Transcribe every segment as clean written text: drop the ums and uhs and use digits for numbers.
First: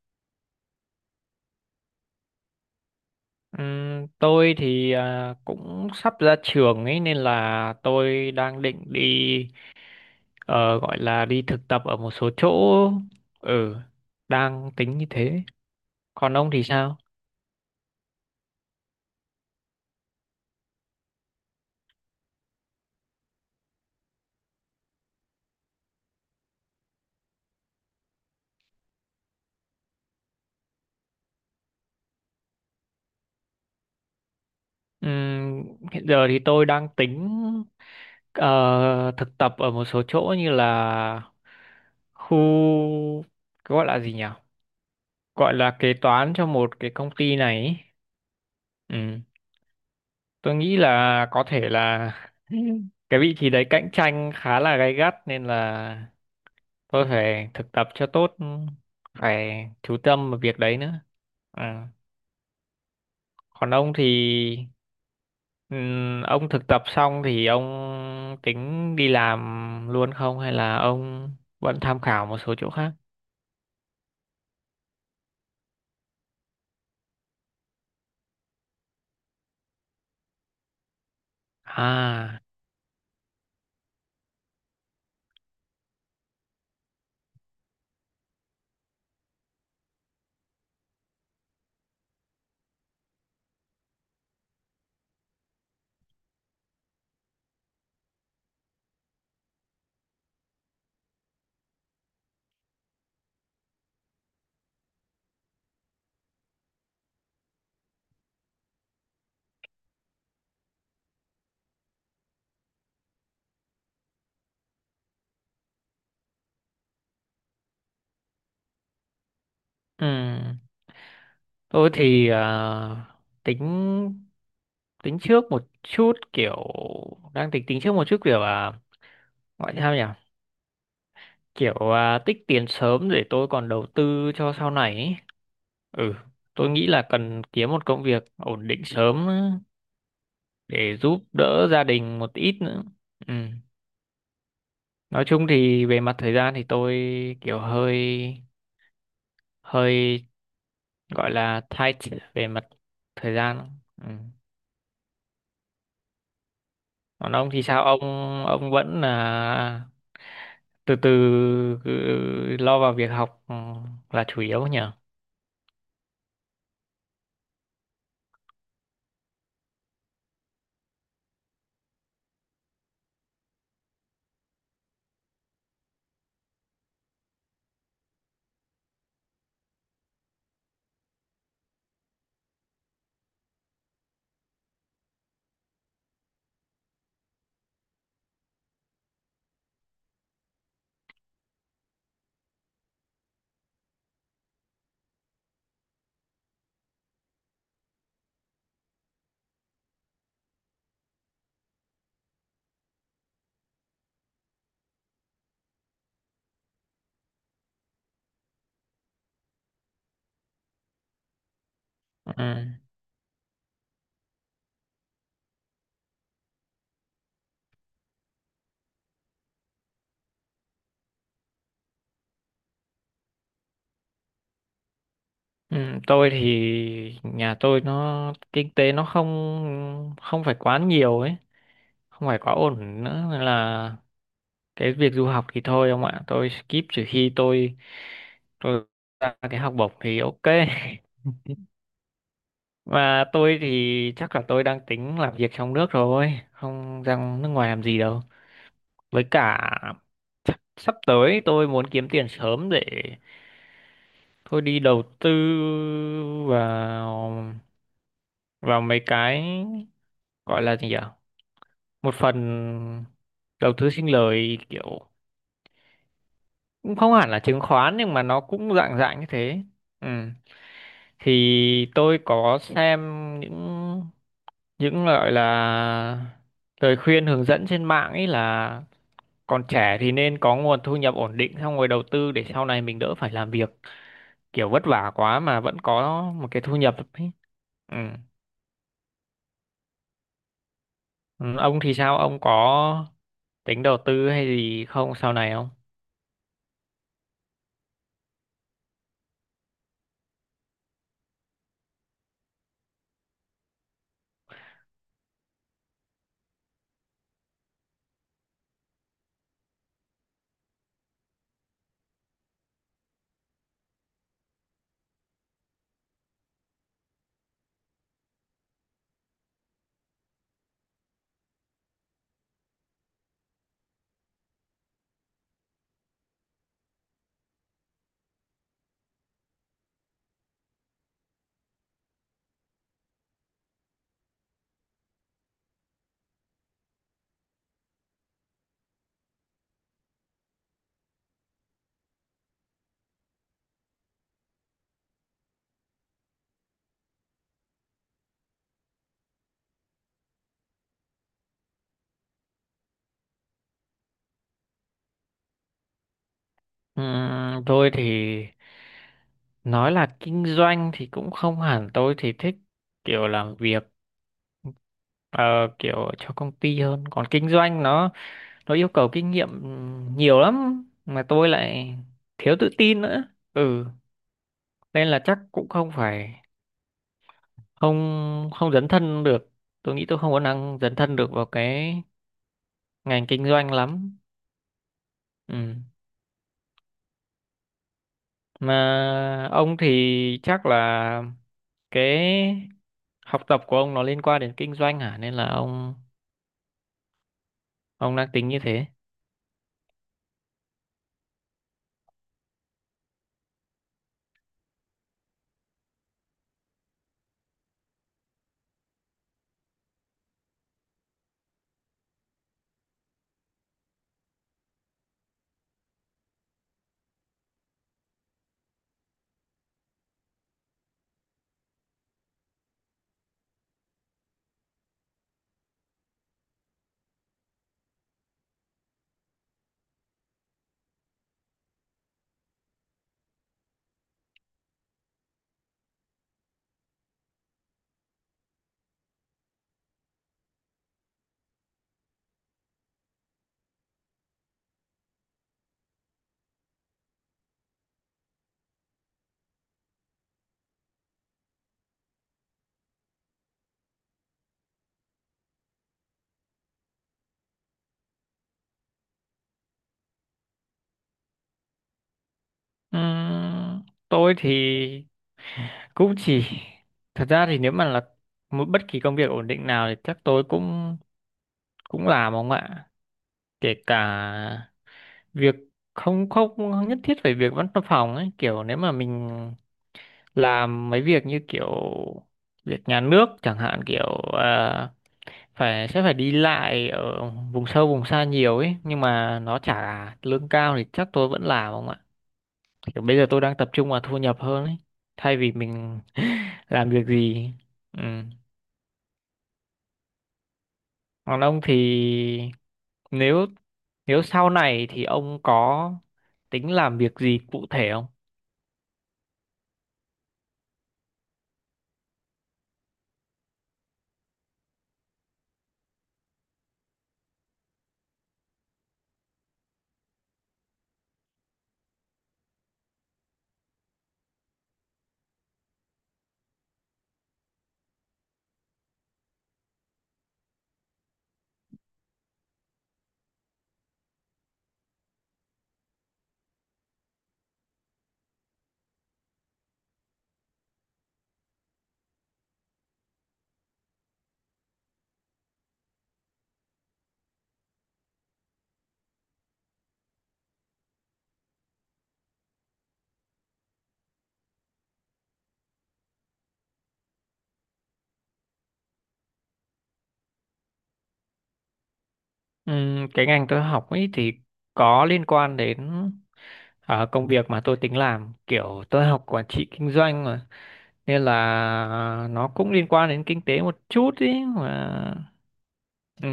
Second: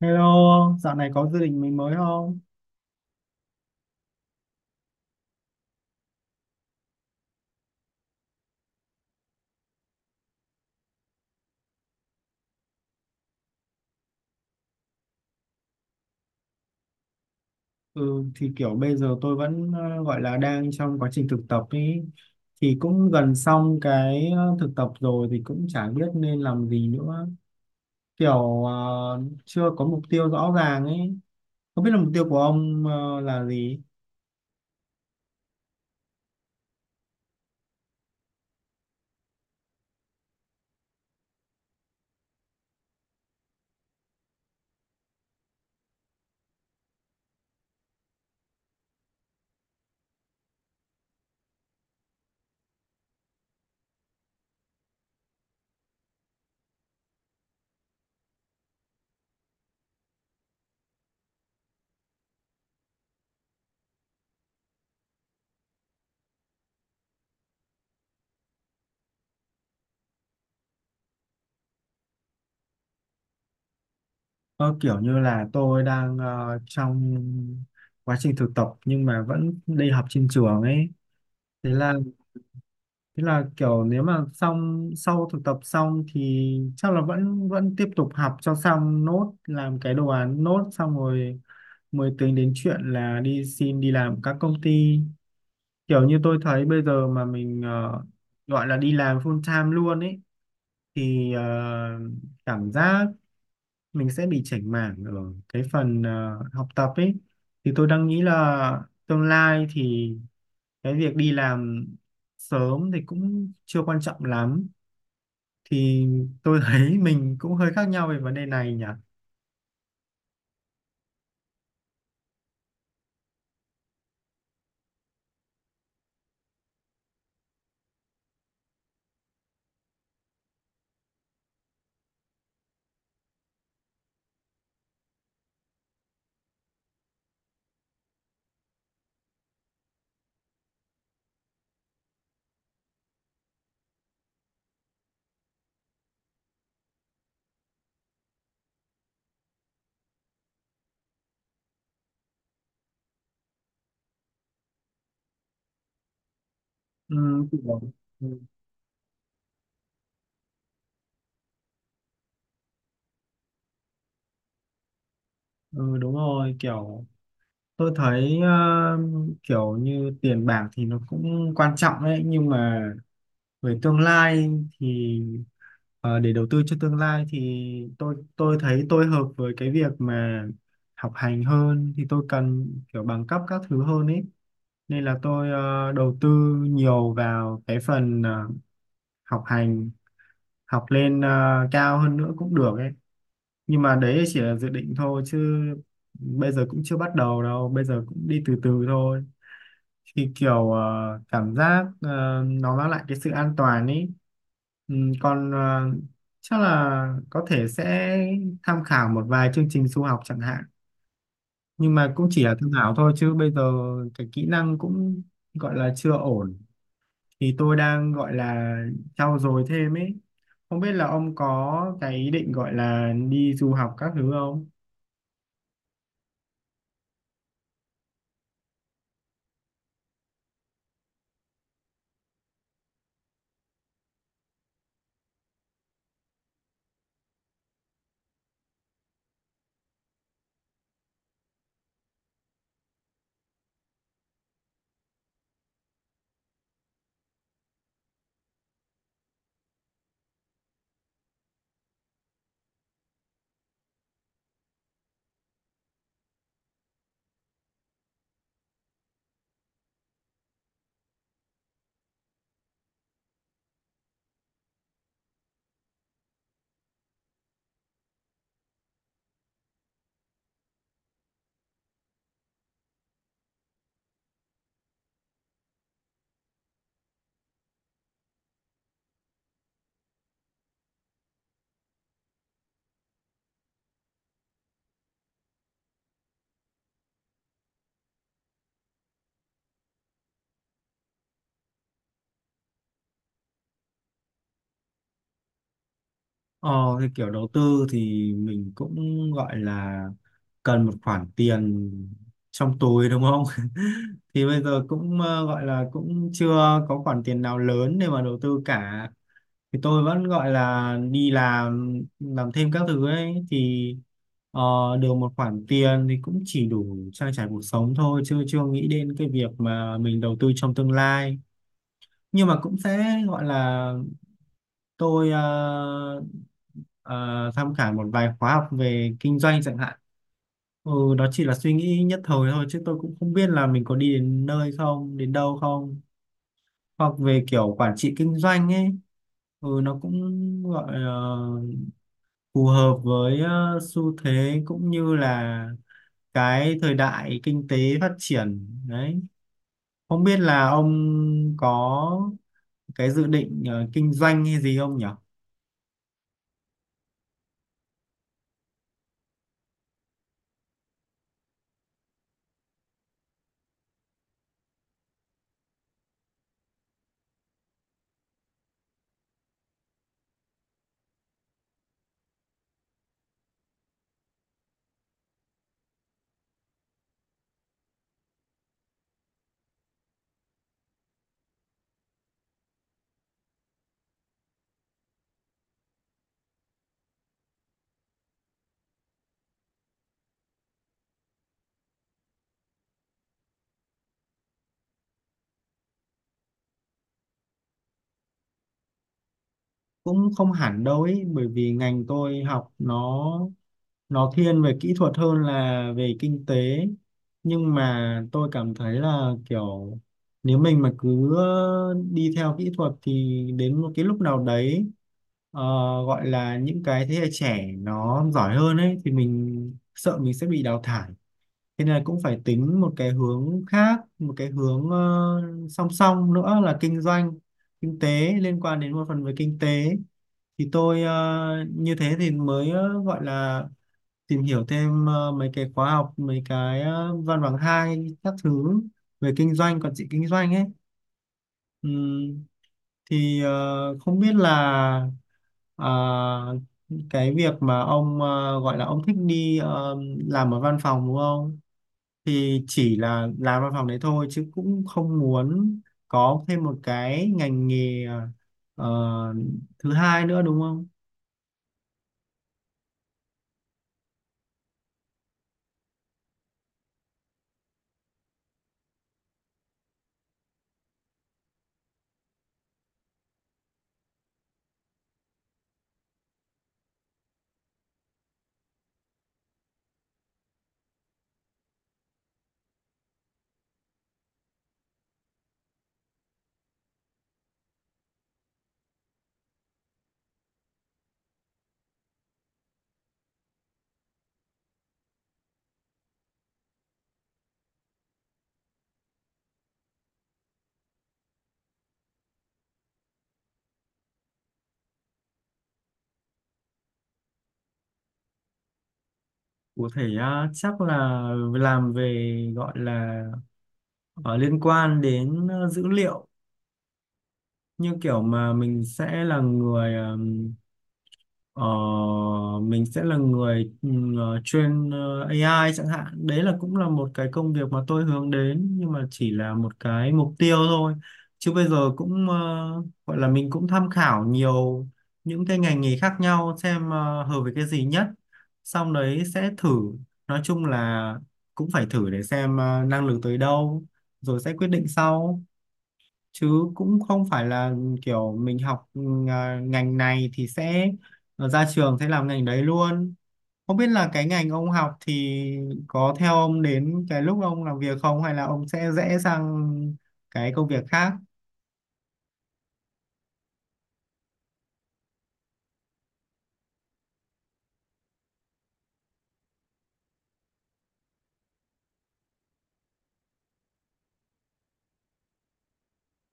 Hello, dạo này có gia đình mình mới không? Tôi thì cũng sắp ra trường ấy nên là tôi đang định đi ờ, gọi là đi thực tập ở một số chỗ. Ừ, đang tính như thế. Còn ông thì sao? Ừ, thì kiểu bây giờ tôi vẫn gọi là đang trong quá trình thực tập ý. Thì cũng gần xong cái thực tập rồi thì cũng chả biết nên làm gì nữa. Kiểu chưa có mục tiêu rõ ràng ấy. Không biết là mục tiêu của ông là gì? Ừm, Hiện giờ thì tôi đang tính ờ, thực tập ở một số chỗ như là khu, gọi là gì nhỉ, gọi là kế toán cho một cái công ty này ấy. Ừ. Tôi nghĩ là có thể là cái vị trí đấy cạnh tranh khá là gay gắt nên là tôi phải thực tập cho tốt, phải chú tâm vào việc đấy nữa. À, còn ông thì ông thực tập xong thì ông tính đi làm luôn không hay là ông vẫn tham khảo một số chỗ khác? Ờ, kiểu như là tôi đang trong quá trình thực tập nhưng mà vẫn đi học trên trường ấy. Thế là À, Thế là kiểu nếu mà xong sau thực tập xong thì chắc là vẫn vẫn tiếp tục học cho xong nốt làm cái đồ án nốt xong rồi mới tính đến chuyện là đi xin đi làm các công ty, kiểu như tôi thấy bây giờ mà mình gọi là đi làm full time luôn ấy thì cảm giác mình sẽ bị chểnh mảng ở cái phần học tập ấy, thì tôi đang nghĩ là tương lai thì cái việc đi làm sớm thì cũng chưa quan trọng lắm. Thì tôi thấy mình cũng hơi khác nhau về vấn đề này nhỉ. ừm, tôi thì tính tính trước một chút, kiểu đang tính tính trước một chút, kiểu gọi sao nhỉ, kiểu tích tiền sớm để tôi còn đầu tư cho sau này ấy. Ừ, tôi nghĩ là cần kiếm một công việc ổn định sớm để giúp đỡ gia đình một ít nữa. Ừ. Nói chung thì về mặt thời gian thì tôi kiểu hơi hơi, gọi là tight về mặt thời gian. Ừ. Còn ừ, ông thì kiểu, sao ông ừ, ông vẫn là từ từ cứ lo vào việc học, ừ, là chủ yếu nhỉ. ừ, đúng rồi, kiểu tôi thấy kiểu như tiền bạc thì nó cũng quan trọng đấy nhưng mà về tương lai thì để đầu tư cho tương lai thì tôi thấy tôi hợp với cái việc mà học hành hơn, thì tôi cần kiểu bằng cấp các thứ hơn ấy, nên là tôi đầu tư nhiều vào cái phần học hành, học lên cao hơn nữa cũng được ấy. Nhưng mà đấy chỉ là dự định thôi chứ bây giờ cũng chưa bắt đầu đâu, bây giờ cũng đi từ từ thôi, thì kiểu cảm giác nó mang lại cái sự an toàn ấy. Ừ, còn chắc là có thể sẽ tham khảo một vài chương trình du học chẳng hạn, nhưng mà cũng Ừ. chỉ là tham khảo thôi chứ bây giờ cái kỹ năng cũng gọi là chưa ổn, thì tôi đang gọi là trau dồi thêm ấy. Không biết là ông có cái ý định gọi là đi du học các thứ không? Ừ, tôi thì nhà tôi nó kinh tế nó không không phải quá nhiều ấy, không phải quá ổn nữa, nên là cái việc du học thì thôi ông ạ, tôi skip trừ khi tôi ra cái học bổng thì ok. Và tôi thì chắc là tôi đang tính làm việc trong nước rồi, không ra nước ngoài làm gì đâu. Với cả chắc sắp tới tôi muốn kiếm tiền sớm để tôi đi đầu tư vào vào mấy cái, gọi là gì nhỉ, một phần đầu tư sinh lời, kiểu cũng không hẳn là chứng khoán nhưng mà nó cũng dạng dạng như thế. Ừ. Thì tôi có xem những những gọi là lời khuyên hướng dẫn trên mạng ấy, là còn trẻ thì nên có nguồn thu nhập ổn định xong rồi đầu tư để sau này mình đỡ phải làm việc, kiểu vất vả quá mà vẫn có một cái thu nhập ấy. Ừ. Ừ, ông thì sao? Ông có tính đầu tư hay gì không, sau này không? Ờ, thì kiểu đầu tư thì mình cũng gọi là cần một khoản tiền trong túi đúng không? Thì bây giờ cũng gọi là cũng chưa có khoản tiền nào lớn để mà đầu tư cả. Thì tôi vẫn gọi là đi làm thêm các thứ ấy, thì ờ, được một khoản tiền thì cũng chỉ đủ trang trải cuộc sống thôi, chưa chưa nghĩ đến cái việc mà mình đầu tư trong tương lai. Nhưng mà cũng sẽ gọi là tôi tham khảo một vài khóa học về kinh doanh chẳng hạn. Ừ, đó chỉ là suy nghĩ nhất thời thôi chứ tôi cũng không biết là mình có đi đến nơi không, đến đâu không. Hoặc về kiểu quản trị kinh doanh ấy, ừ, nó cũng gọi là phù hợp với xu thế cũng như là cái thời đại kinh tế phát triển đấy. Không biết là ông có cái dự định kinh doanh hay gì không nhỉ? Tôi thì nói là kinh doanh thì cũng không hẳn, tôi thì thích kiểu làm việc ờ, kiểu cho công ty hơn. Còn kinh doanh nó yêu cầu kinh nghiệm nhiều lắm mà tôi lại thiếu tự tin nữa, ừ, nên là chắc cũng không phải, không không dấn thân được. Tôi nghĩ tôi không có năng dấn thân được vào cái ngành kinh doanh lắm. Ừ. Mà ông thì chắc là cái học tập của ông nó liên quan đến kinh doanh hả, nên là ông đang tính như thế. Cũng không hẳn đâu ấy, bởi vì ngành tôi học nó thiên về kỹ thuật hơn là về kinh tế, nhưng mà tôi cảm thấy là kiểu nếu mình mà cứ đi theo kỹ thuật thì đến một cái lúc nào đấy ờ, gọi là những cái thế hệ trẻ nó giỏi hơn ấy, thì mình sợ mình sẽ bị đào thải. Thế nên là cũng phải tính một cái hướng khác, một cái hướng song song nữa là kinh doanh, kinh tế, liên quan đến một phần về kinh tế. Thì tôi như thế thì mới gọi là tìm hiểu thêm mấy cái khóa học, mấy cái văn bằng hai các thứ về kinh doanh, quản trị kinh doanh ấy. Ừm, thì không biết là ờ, cái việc mà ông gọi là ông thích đi làm ở văn phòng đúng không? Thì chỉ là làm văn phòng đấy thôi chứ cũng không muốn có thêm một cái ngành nghề ờ, thứ hai nữa đúng không? Ừm, tôi thì cũng chỉ, thật ra thì nếu mà là một bất kỳ công việc ổn định nào thì chắc tôi cũng cũng làm ông ạ, kể cả việc không không nhất thiết phải việc văn phòng ấy, kiểu nếu mà mình làm mấy việc như kiểu việc nhà nước chẳng hạn, kiểu à, phải sẽ phải đi lại ở vùng sâu vùng xa nhiều ấy nhưng mà nó trả lương cao thì chắc tôi vẫn làm không ạ, kiểu bây giờ tôi đang tập trung vào thu nhập hơn ấy, thay vì mình làm việc gì. Ừ. Còn ông thì, nếu nếu sau này thì ông có tính làm việc gì cụ thể không? Có thể à, chắc là làm về gọi là ờ, liên quan đến dữ liệu, như kiểu mà mình sẽ là Ờ, mình sẽ là train AI chẳng hạn, đấy là cũng là một cái công việc mà tôi hướng đến, nhưng mà chỉ là một cái mục tiêu thôi chứ bây giờ cũng gọi là mình cũng tham khảo nhiều những cái ngành nghề khác nhau xem hợp với cái gì nhất, xong đấy sẽ thử. Nói chung là cũng phải thử để xem năng lực tới đâu rồi sẽ quyết định sau, chứ cũng không phải là kiểu mình học ngành này thì sẽ ra trường sẽ làm ngành đấy luôn. Không biết là cái ngành ông học thì có theo ông đến cái lúc ông làm việc không, hay là ông sẽ rẽ sang cái công việc khác? Ừ, cái ngành tôi học ấy thì có liên quan đến công việc mà tôi tính làm, kiểu tôi học quản trị kinh doanh nên là nó cũng liên quan đến kinh tế một chút ý. Mà ừ,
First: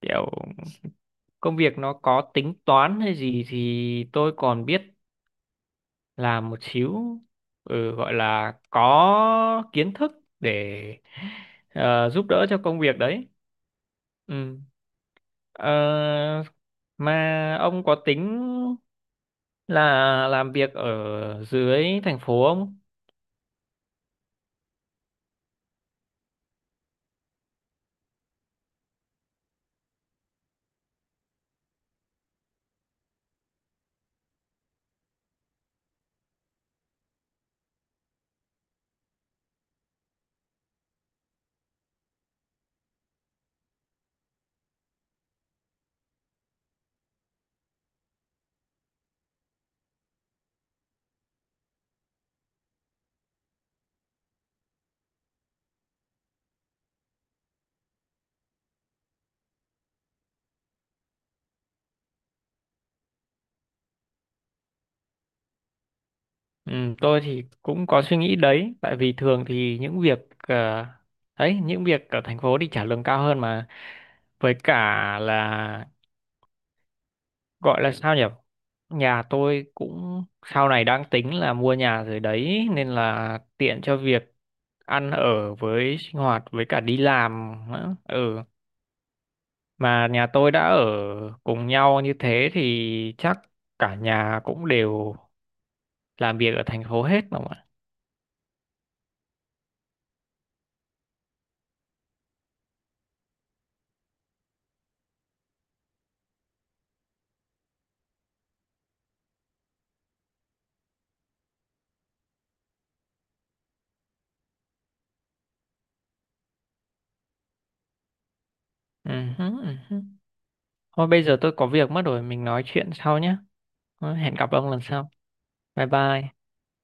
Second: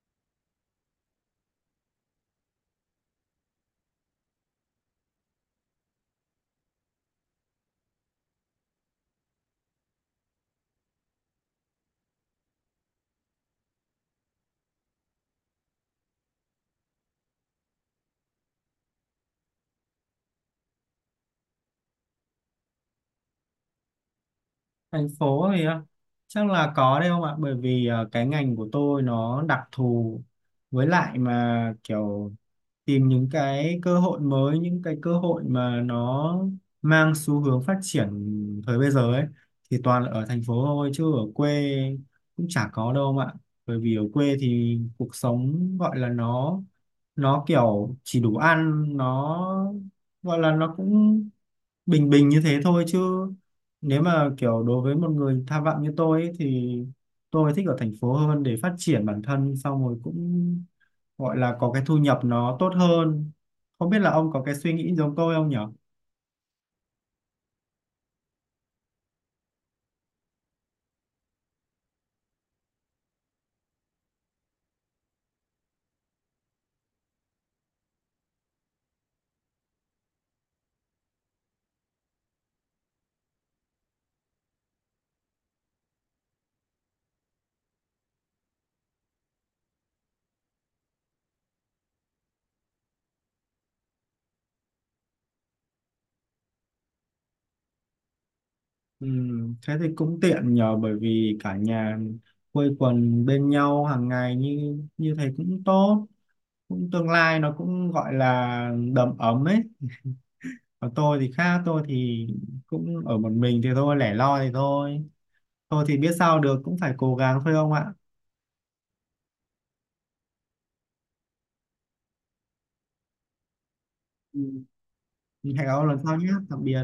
kiểu công việc nó có tính toán hay gì thì tôi còn biết làm một xíu, ừ, gọi là có kiến thức để giúp đỡ cho công việc đấy. Ừ. Ờ, mà ông có tính là làm việc ở dưới thành phố không? Thành phố thì à, chắc là có đấy không ạ, bởi vì à, cái ngành của tôi nó đặc thù, với lại mà kiểu tìm những cái cơ hội mới, những cái cơ hội mà nó mang xu hướng phát triển thời bây giờ ấy, thì toàn là ở thành phố thôi chứ ở quê cũng chả có đâu mà. Bởi vì ở quê thì cuộc sống gọi là nó kiểu chỉ đủ ăn, nó gọi là nó cũng bình bình như thế thôi chứ nếu mà kiểu đối với một người tham vọng như tôi ấy, thì tôi thích ở thành phố hơn để phát triển bản thân, xong rồi cũng gọi là có cái thu nhập nó tốt hơn. Không biết là ông có cái suy nghĩ giống tôi không nhở? Ừ, tôi thì cũng có suy nghĩ đấy, tại vì thường thì những việc ờ, ấy, những việc ở thành phố thì trả lương cao hơn mà, với cả là, gọi là sao nhỉ? Nhà tôi cũng sau này đang tính là mua nhà rồi đấy nên là tiện cho việc ăn ở với sinh hoạt với cả đi làm nữa. Ừ, mà nhà tôi đã ở cùng nhau như thế thì chắc cả nhà cũng đều làm việc ở thành phố hết đúng không ạ? Ừ, thế thì cũng tiện nhờ, bởi vì cả nhà quây quần bên nhau hàng ngày như như thế cũng tốt, cũng tương lai nó cũng gọi là đầm ấm ấy. Còn tôi thì khác, tôi thì cũng ở một mình thì thôi, lẻ loi thì thôi, tôi thì biết sao được, cũng phải cố gắng thôi ông ạ. Ừ. Hứ, ừ hứ. Thôi bây giờ tôi có việc mất rồi, mình nói chuyện sau nhé. Hẹn gặp Ừ. ông lần sau. Hẹn gặp ông Bye lần sau bye. nhé, tạm biệt.